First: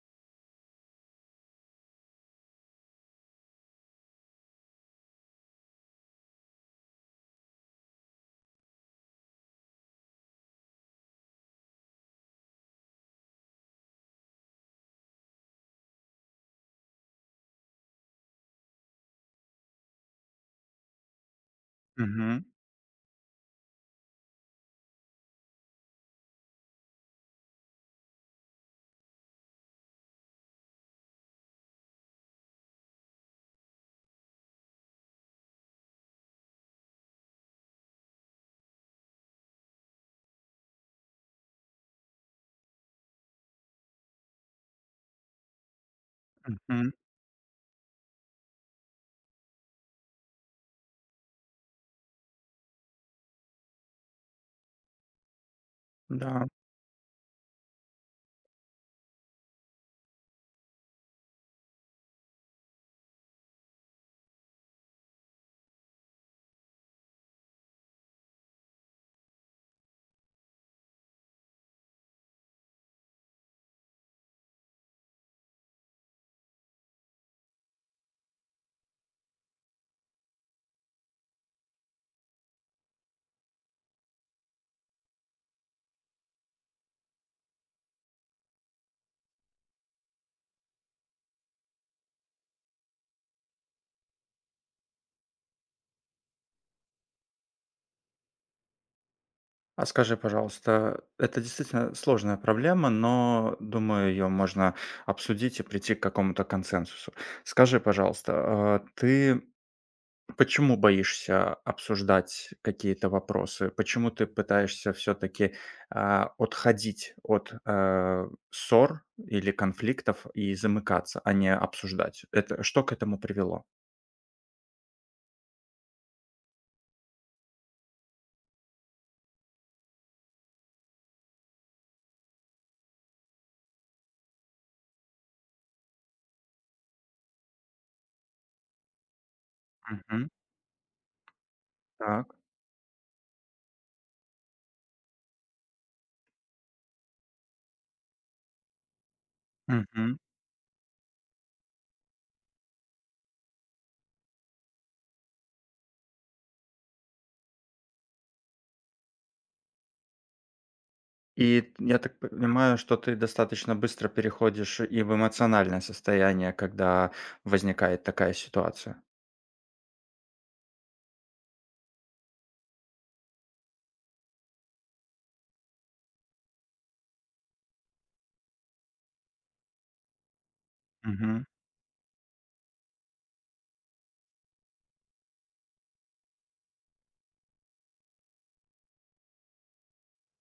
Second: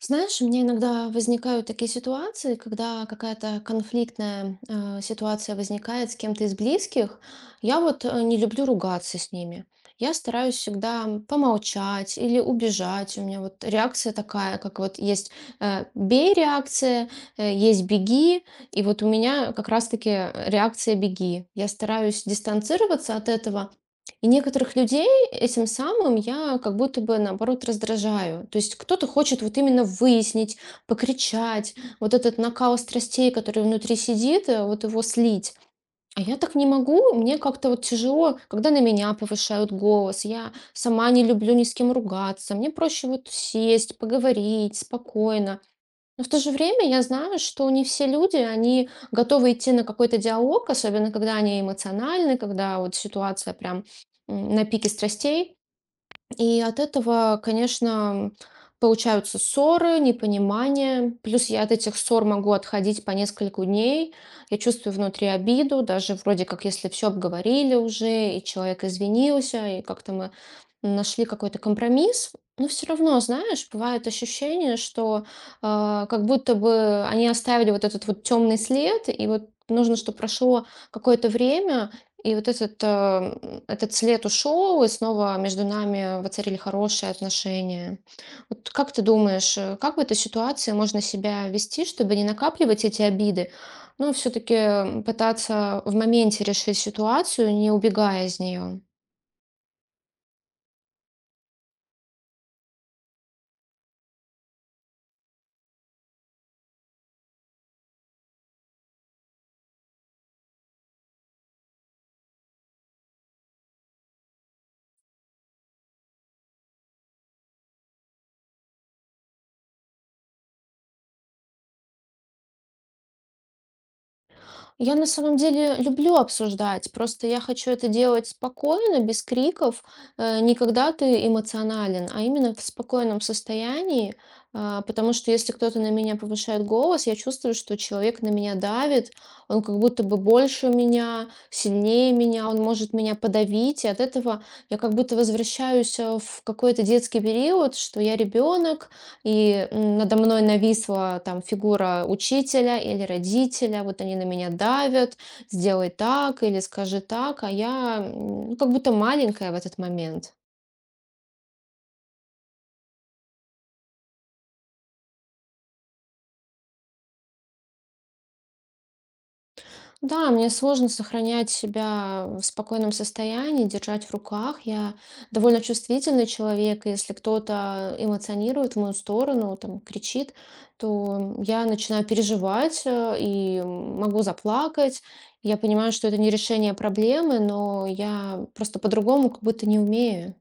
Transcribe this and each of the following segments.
Знаешь, у меня иногда возникают такие ситуации, когда какая-то конфликтная ситуация возникает с кем-то из близких. Я вот не люблю ругаться с ними. Я стараюсь всегда помолчать или убежать. У меня вот реакция такая, как вот есть бей реакция, есть беги, и вот у меня как раз-таки реакция беги. Я стараюсь Мгм, дистанцироваться от этого. И некоторых людей этим самым я как будто бы, наоборот, раздражаю. То есть кто-то хочет вот именно выяснить, покричать, вот этот накал страстей, который внутри сидит, вот его слить. А я так не могу, мне как-то вот тяжело, когда на меня повышают голос. Я сама не люблю ни с кем ругаться. Мне проще вот сесть, поговорить спокойно. Но в то же время мгм. я знаю, что не все люди, они готовы идти на какой-то диалог, особенно когда они эмоциональны, когда вот ситуация прям на пике страстей. Да. И от этого, конечно, получаются ссоры, непонимание. Плюс я от этих ссор могу отходить по несколько дней. Я чувствую внутри обиду, даже вроде как если все обговорили уже, и человек извинился, и как-то мы нашли какой-то компромисс. Но все равно, знаешь, бывает ощущение, что как будто бы они оставили вот этот вот темный след, и вот нужно, чтобы прошло какое-то время, и вот этот, этот след ушел, и снова между нами воцарили хорошие отношения. Вот как ты думаешь, как в этой ситуации можно себя вести, чтобы не накапливать эти обиды, но все-таки пытаться в моменте решить ситуацию, не убегая из нее? А скажи, пожалуйста, это действительно сложная проблема, но, думаю, ее можно обсудить и прийти к какому-то консенсусу. Скажи, пожалуйста, ты почему боишься обсуждать какие-то вопросы? Почему ты пытаешься все-таки отходить от ссор или конфликтов и замыкаться, а не обсуждать? Это что к этому привело? Я на самом деле люблю обсуждать, просто я хочу это делать спокойно, без криков, не когда ты эмоционален, а именно в спокойном состоянии, потому что если кто-то на меня повышает голос, я чувствую, что человек на меня давит, он как будто бы Мгм. больше меня, сильнее Так. меня, он может меня подавить, и от этого я как будто возвращаюсь в какой-то детский период, что я ребенок, и надо мной нависла там фигура учителя или родителя, вот они на меня давят, сделай так или скажи так, а я ну, как будто маленькая в этот момент. И я так понимаю, что ты достаточно быстро переходишь и в эмоциональное состояние, когда возникает такая ситуация. Да, мне сложно сохранять себя в спокойном состоянии, держать в руках. Я довольно чувствительный человек, и если кто-то эмоционирует в мою сторону, там, кричит, то я начинаю переживать и могу заплакать. Я понимаю, что это не решение проблемы, но я просто по-другому как будто не умею.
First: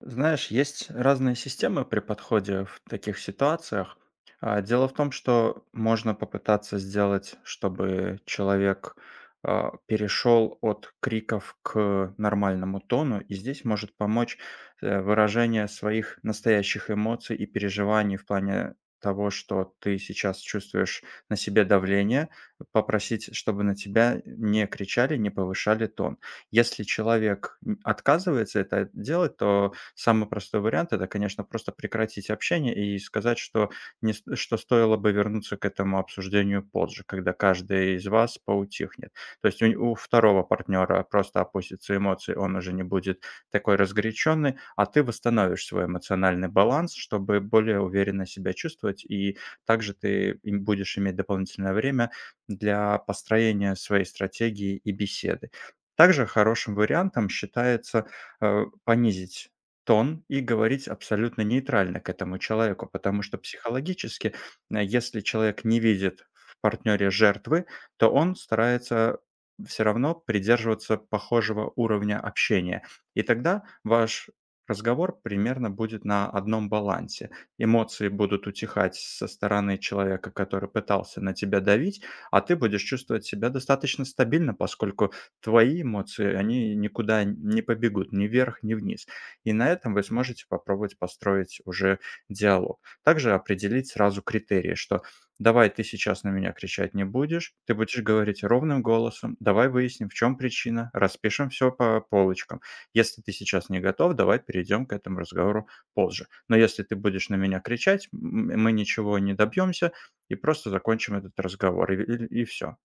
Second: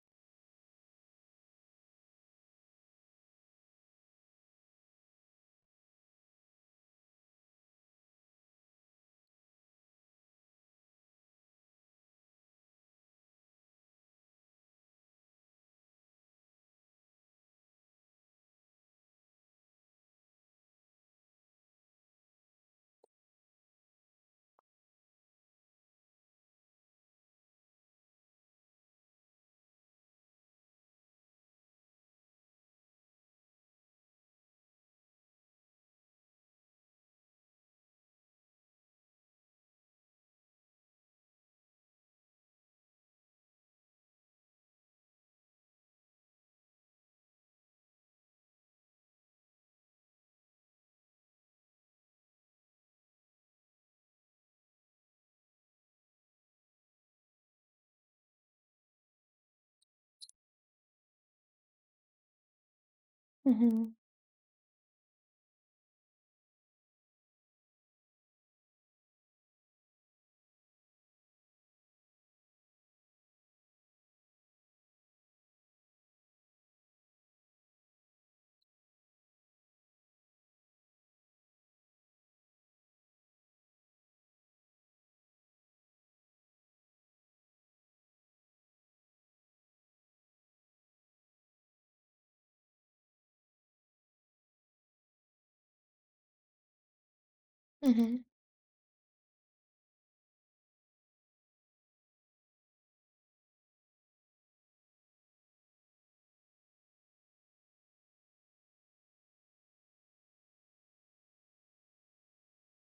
Знаешь, есть разные системы при подходе в таких ситуациях. Дело в том, что можно попытаться сделать, чтобы человек перешел от криков к нормальному тону, и здесь может помочь выражение своих настоящих эмоций и переживаний в плане того, что ты сейчас чувствуешь на себе давление, попросить, чтобы на тебя не кричали, не повышали тон. Если человек отказывается это делать, то самый простой вариант — это, конечно, просто прекратить общение и сказать, что не с что стоило бы вернуться к этому обсуждению позже, когда каждый из вас поутихнет. То есть у 2 партнёра просто опустятся эмоции, он уже не будет такой разгоряченный, а ты восстановишь свой эмоциональный баланс, чтобы более уверенно себя чувствовать. И также ты им будешь иметь дополнительное время для построения своей стратегии и беседы. Также хорошим вариантом считается, понизить тон и говорить абсолютно нейтрально к этому человеку, потому что Мгм. психологически, если человек не видит в партнере жертвы, то он старается все равно придерживаться похожего уровня общения. И тогда ваш разговор примерно будет на одном балансе. Эмоции будут утихать со стороны человека, который пытался на тебя давить, а ты будешь чувствовать себя достаточно стабильно, поскольку твои эмоции, они никуда не побегут ни вверх, ни вниз. И на этом вы сможете попробовать построить уже диалог. Также определить сразу критерии, что давай ты сейчас на меня кричать не будешь, ты будешь Мгм. говорить ровным голосом, давай выясним, в чем причина, распишем все по полочкам. Если ты сейчас не готов, давай перейдем к этому разговору позже. Но если ты будешь на меня кричать, мы ничего не добьемся и просто закончим этот разговор, все.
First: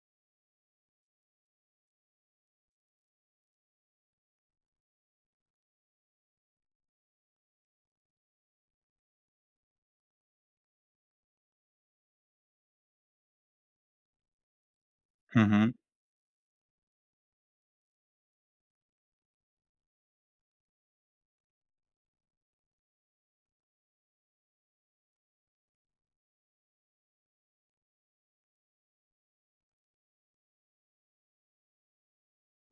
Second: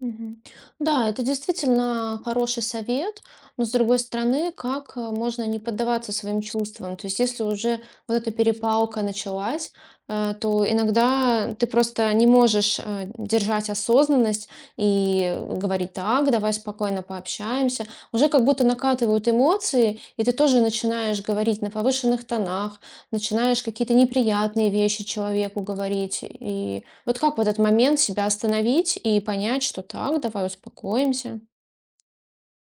Мгм. Да, это действительно хороший совет, но с другой стороны, как можно не поддаваться своим чувствам? То есть, если уже вот эта перепалка началась, то иногда ты просто не можешь держать осознанность и говорить так, давай спокойно пообщаемся. Уже как будто накатывают эмоции, и ты тоже начинаешь говорить на повышенных тонах, начинаешь какие-то неприятные вещи человеку говорить. И вот как в этот момент себя остановить и понять, что так, давай успокоимся?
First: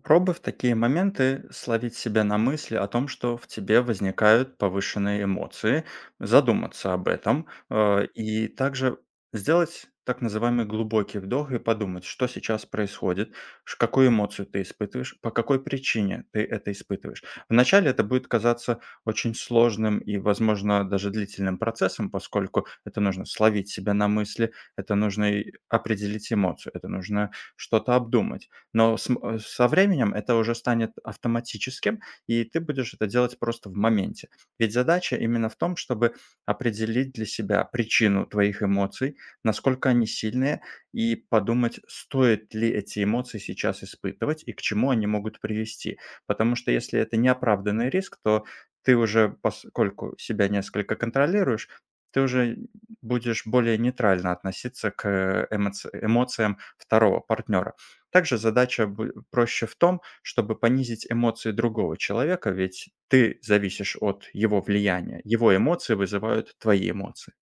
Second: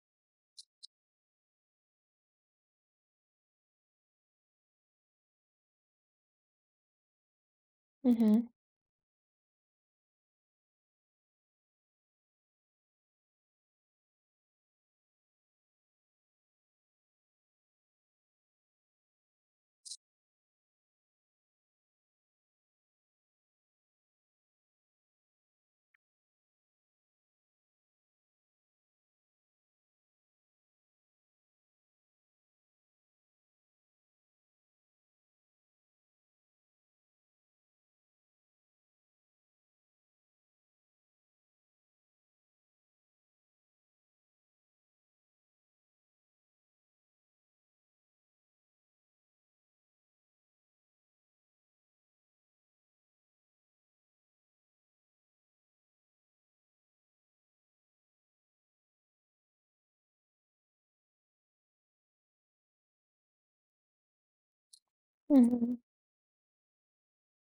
Пробуй в такие моменты словить себя на мысли о том, что в тебе возникают повышенные эмоции, задуматься об этом, и Мгм. также сделать так называемый глубокий вдох и подумать, что сейчас происходит, какую эмоцию ты испытываешь, по какой причине ты это испытываешь. Вначале это будет казаться очень сложным и, возможно, даже длительным процессом, поскольку это нужно словить себя на мысли, это нужно и определить эмоцию, это нужно что-то обдумать. Но со временем это уже станет автоматическим, и ты будешь это делать просто в моменте. Ведь задача именно в том, чтобы определить для себя причину твоих эмоций, насколько они сильные, и подумать, стоит ли эти эмоции сейчас испытывать и к чему они могут привести. Потому что если это неоправданный риск, то ты уже, поскольку себя несколько контролируешь, ты уже будешь более нейтрально относиться к эмоциям второго партнера. Также задача бу проще в том, чтобы понизить эмоции другого человека, ведь ты зависишь от его влияния. Его Мгм. эмоции вызывают твои эмоции.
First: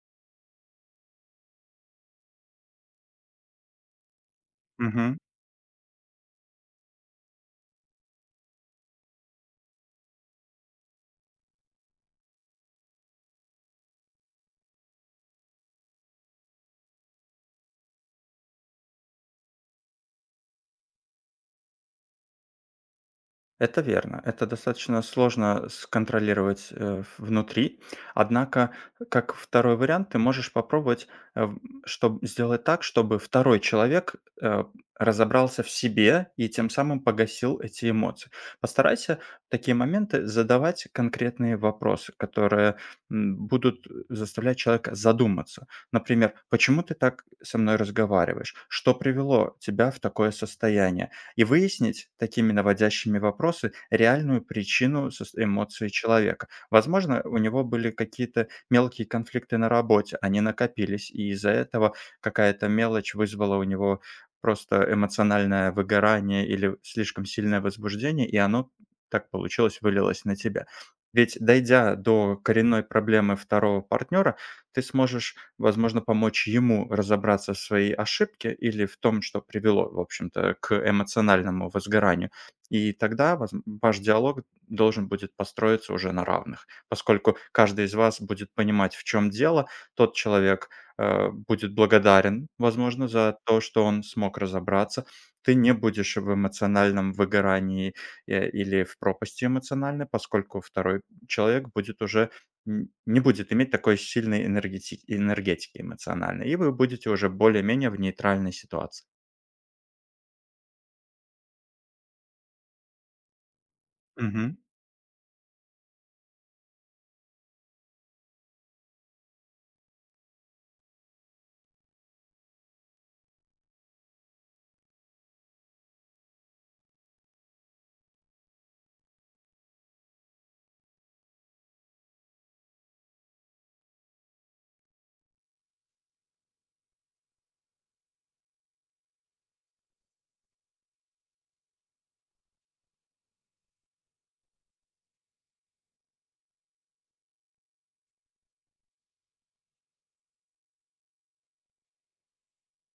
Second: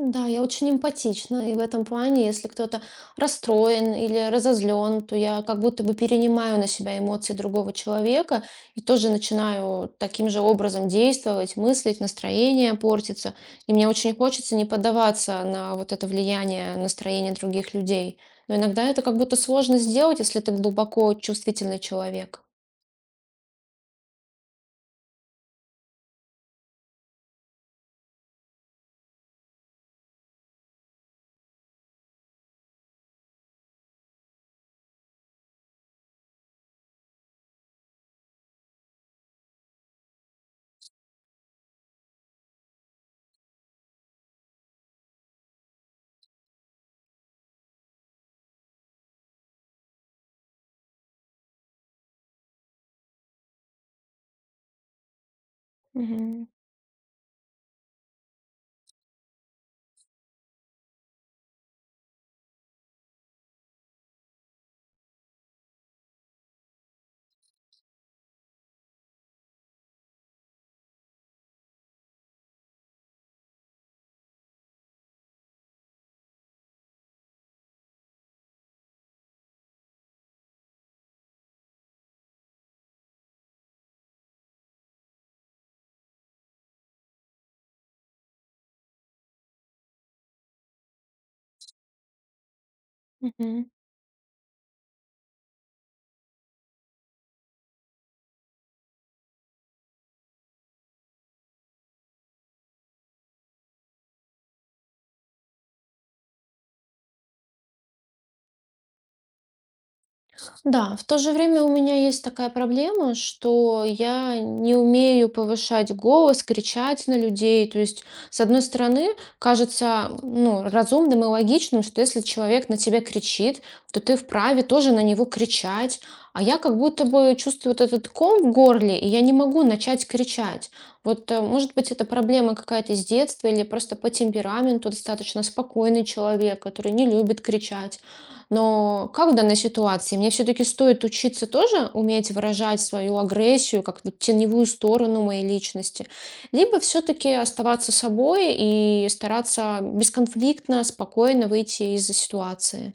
Да, я очень эмпатична, и в этом плане, если кто-то расстроен или разозлен, то Мгм. я как будто бы перенимаю на себя эмоции другого человека и тоже начинаю таким же образом действовать, мыслить, настроение портится. И мне очень хочется не поддаваться на вот это влияние настроения других людей. Но иногда это как будто сложно сделать, если ты глубоко чувствительный человек. Это верно. Это достаточно сложно сконтролировать внутри. Однако, как второй вариант, ты можешь попробовать чтобы сделать так, чтобы второй человек э, разобрался в себе и тем самым погасил эти эмоции. Постарайся в такие моменты задавать конкретные вопросы, которые будут заставлять человека задуматься. Например, почему ты так со мной разговариваешь? Что привело тебя в такое состояние? И выяснить такими наводящими вопросы реальную причину эмоций Мгм. человека. Возможно, у него были какие-то мелкие конфликты на работе, они накопились, и из-за этого какая-то мелочь вызвала у него просто эмоциональное выгорание или слишком сильное возбуждение, и оно так получилось, вылилось на тебя. Ведь дойдя до коренной проблемы второго партнера, ты сможешь возможно, помочь ему разобраться в своей ошибке или в том, что привело, в общем-то, к эмоциональному возгоранию. И тогда ваш диалог должен будет построиться уже на равных, поскольку каждый из вас будет понимать, в чем дело, тот человек будет благодарен, возможно, за то, Мгм. что он смог разобраться, ты не будешь в эмоциональном выгорании или в пропасти эмоциональной, поскольку второй человек будет уже Н не будет иметь такой сильной энергетики эмоциональной, и вы будете уже более-менее в нейтральной ситуации. Да, в то же время у меня есть такая проблема, что я не умею повышать голос, кричать на людей. То есть, с одной стороны, кажется, ну, разумным и логичным, что если человек на тебя кричит, то ты вправе тоже на него кричать. А я как будто бы чувствую вот этот ком в горле, и я не могу начать кричать. Вот, может быть, это проблема какая-то с детства или просто по темпераменту достаточно спокойный человек, который не любит кричать. Но как в данной ситуации? Мне все-таки стоит учиться тоже уметь выражать свою агрессию, как вот теневую сторону моей личности, либо все-таки оставаться собой и стараться бесконфликтно, спокойно выйти из ситуации.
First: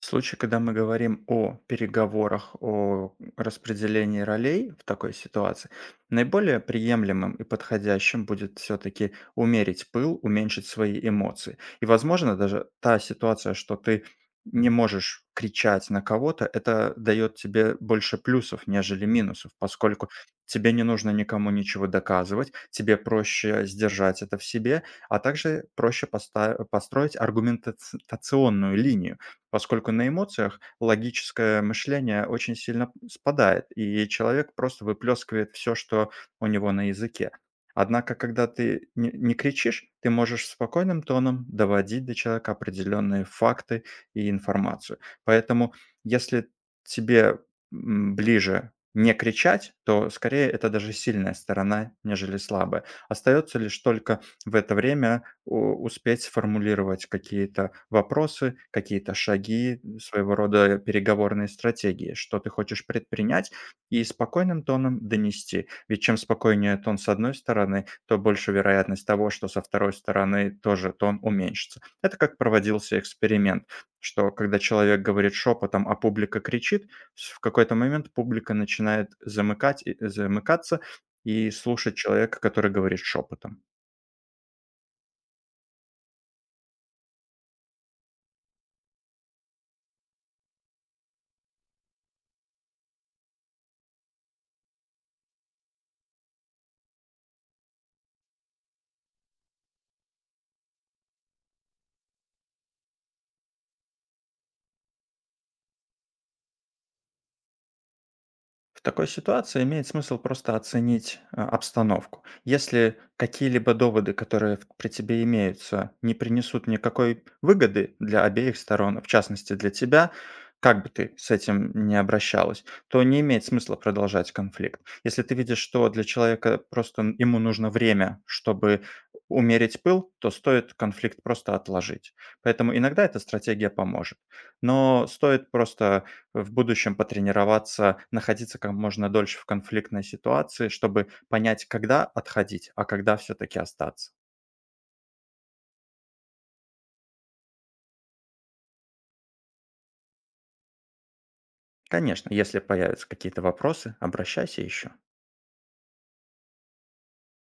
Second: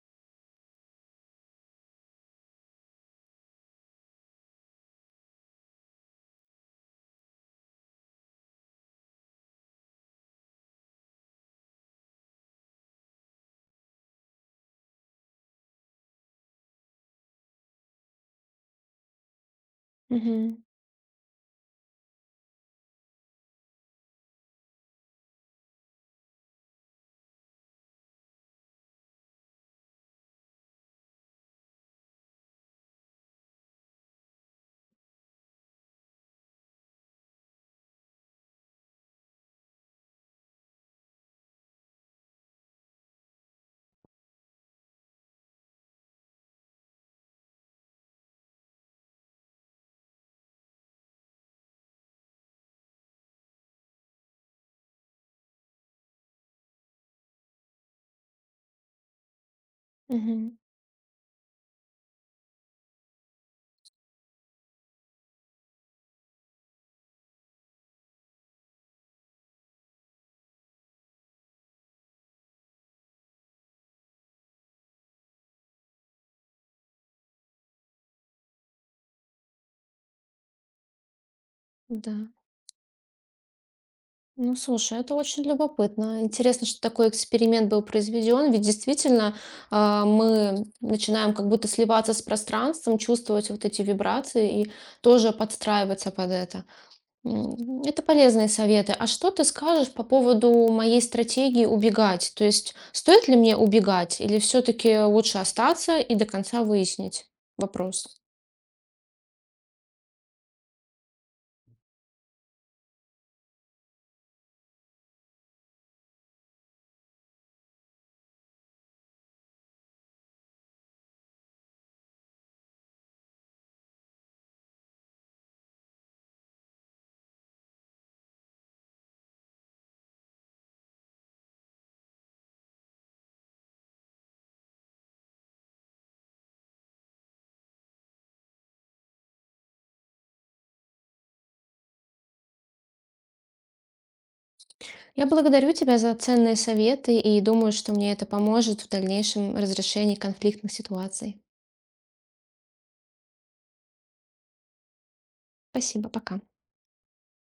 В случае, когда мы говорим о переговорах, о распределении ролей в такой ситуации, наиболее приемлемым и подходящим будет все-таки умерить пыл, уменьшить свои эмоции. И, возможно, даже та ситуация, что ты не можешь кричать на кого-то, это дает тебе больше плюсов, нежели минусов, поскольку Мгм. тебе не нужно никому ничего доказывать, тебе проще сдержать это в себе, а также проще построить аргументационную линию поскольку на эмоциях логическое мышление очень сильно спадает, и человек просто выплескивает все, что у него на языке. Однако, когда ты не кричишь, ты можешь спокойным тоном доводить до человека определенные факты и информацию. Поэтому, если тебе ближе не кричать, то скорее это даже сильная сторона, нежели слабая. Остается лишь только в это время у успеть сформулировать какие-то вопросы, какие-то шаги, своего Мгм. рода переговорные стратегии, что ты хочешь предпринять, и спокойным тоном донести. Ведь чем спокойнее тон с одной стороны, то больше вероятность того, что со второй стороны тоже тон уменьшится. Это как проводился эксперимент, что когда человек говорит шепотом, а публика кричит, в какой-то момент публика начинает замыкаться и слушать Да. человека, который говорит шепотом. Ну, слушай, это очень любопытно. Интересно, что такой эксперимент был произведен, ведь действительно мы начинаем как будто сливаться с пространством, чувствовать вот эти вибрации и тоже подстраиваться под это. Это полезные советы. А что ты скажешь по поводу моей стратегии убегать? То есть, стоит ли мне убегать или все-таки лучше остаться и до конца выяснить вопрос? В такой ситуации имеет смысл просто оценить обстановку. Если какие-либо доводы, которые при тебе имеются, не принесут никакой выгоды для обеих сторон, в частности для тебя, как бы ты с этим ни обращалась, то не имеет смысла продолжать конфликт. Если ты видишь, что для человека просто ему нужно время, чтобы умерить пыл, то стоит конфликт просто отложить. Поэтому иногда эта стратегия поможет. Но стоит просто в будущем потренироваться, находиться как можно дольше в конфликтной ситуации, чтобы понять, когда отходить, а когда все-таки остаться. Я благодарю тебя за ценные советы и думаю, что мне это поможет в дальнейшем разрешении конфликтных ситуаций. Конечно, если появятся какие-то вопросы, обращайся еще. Спасибо, пока.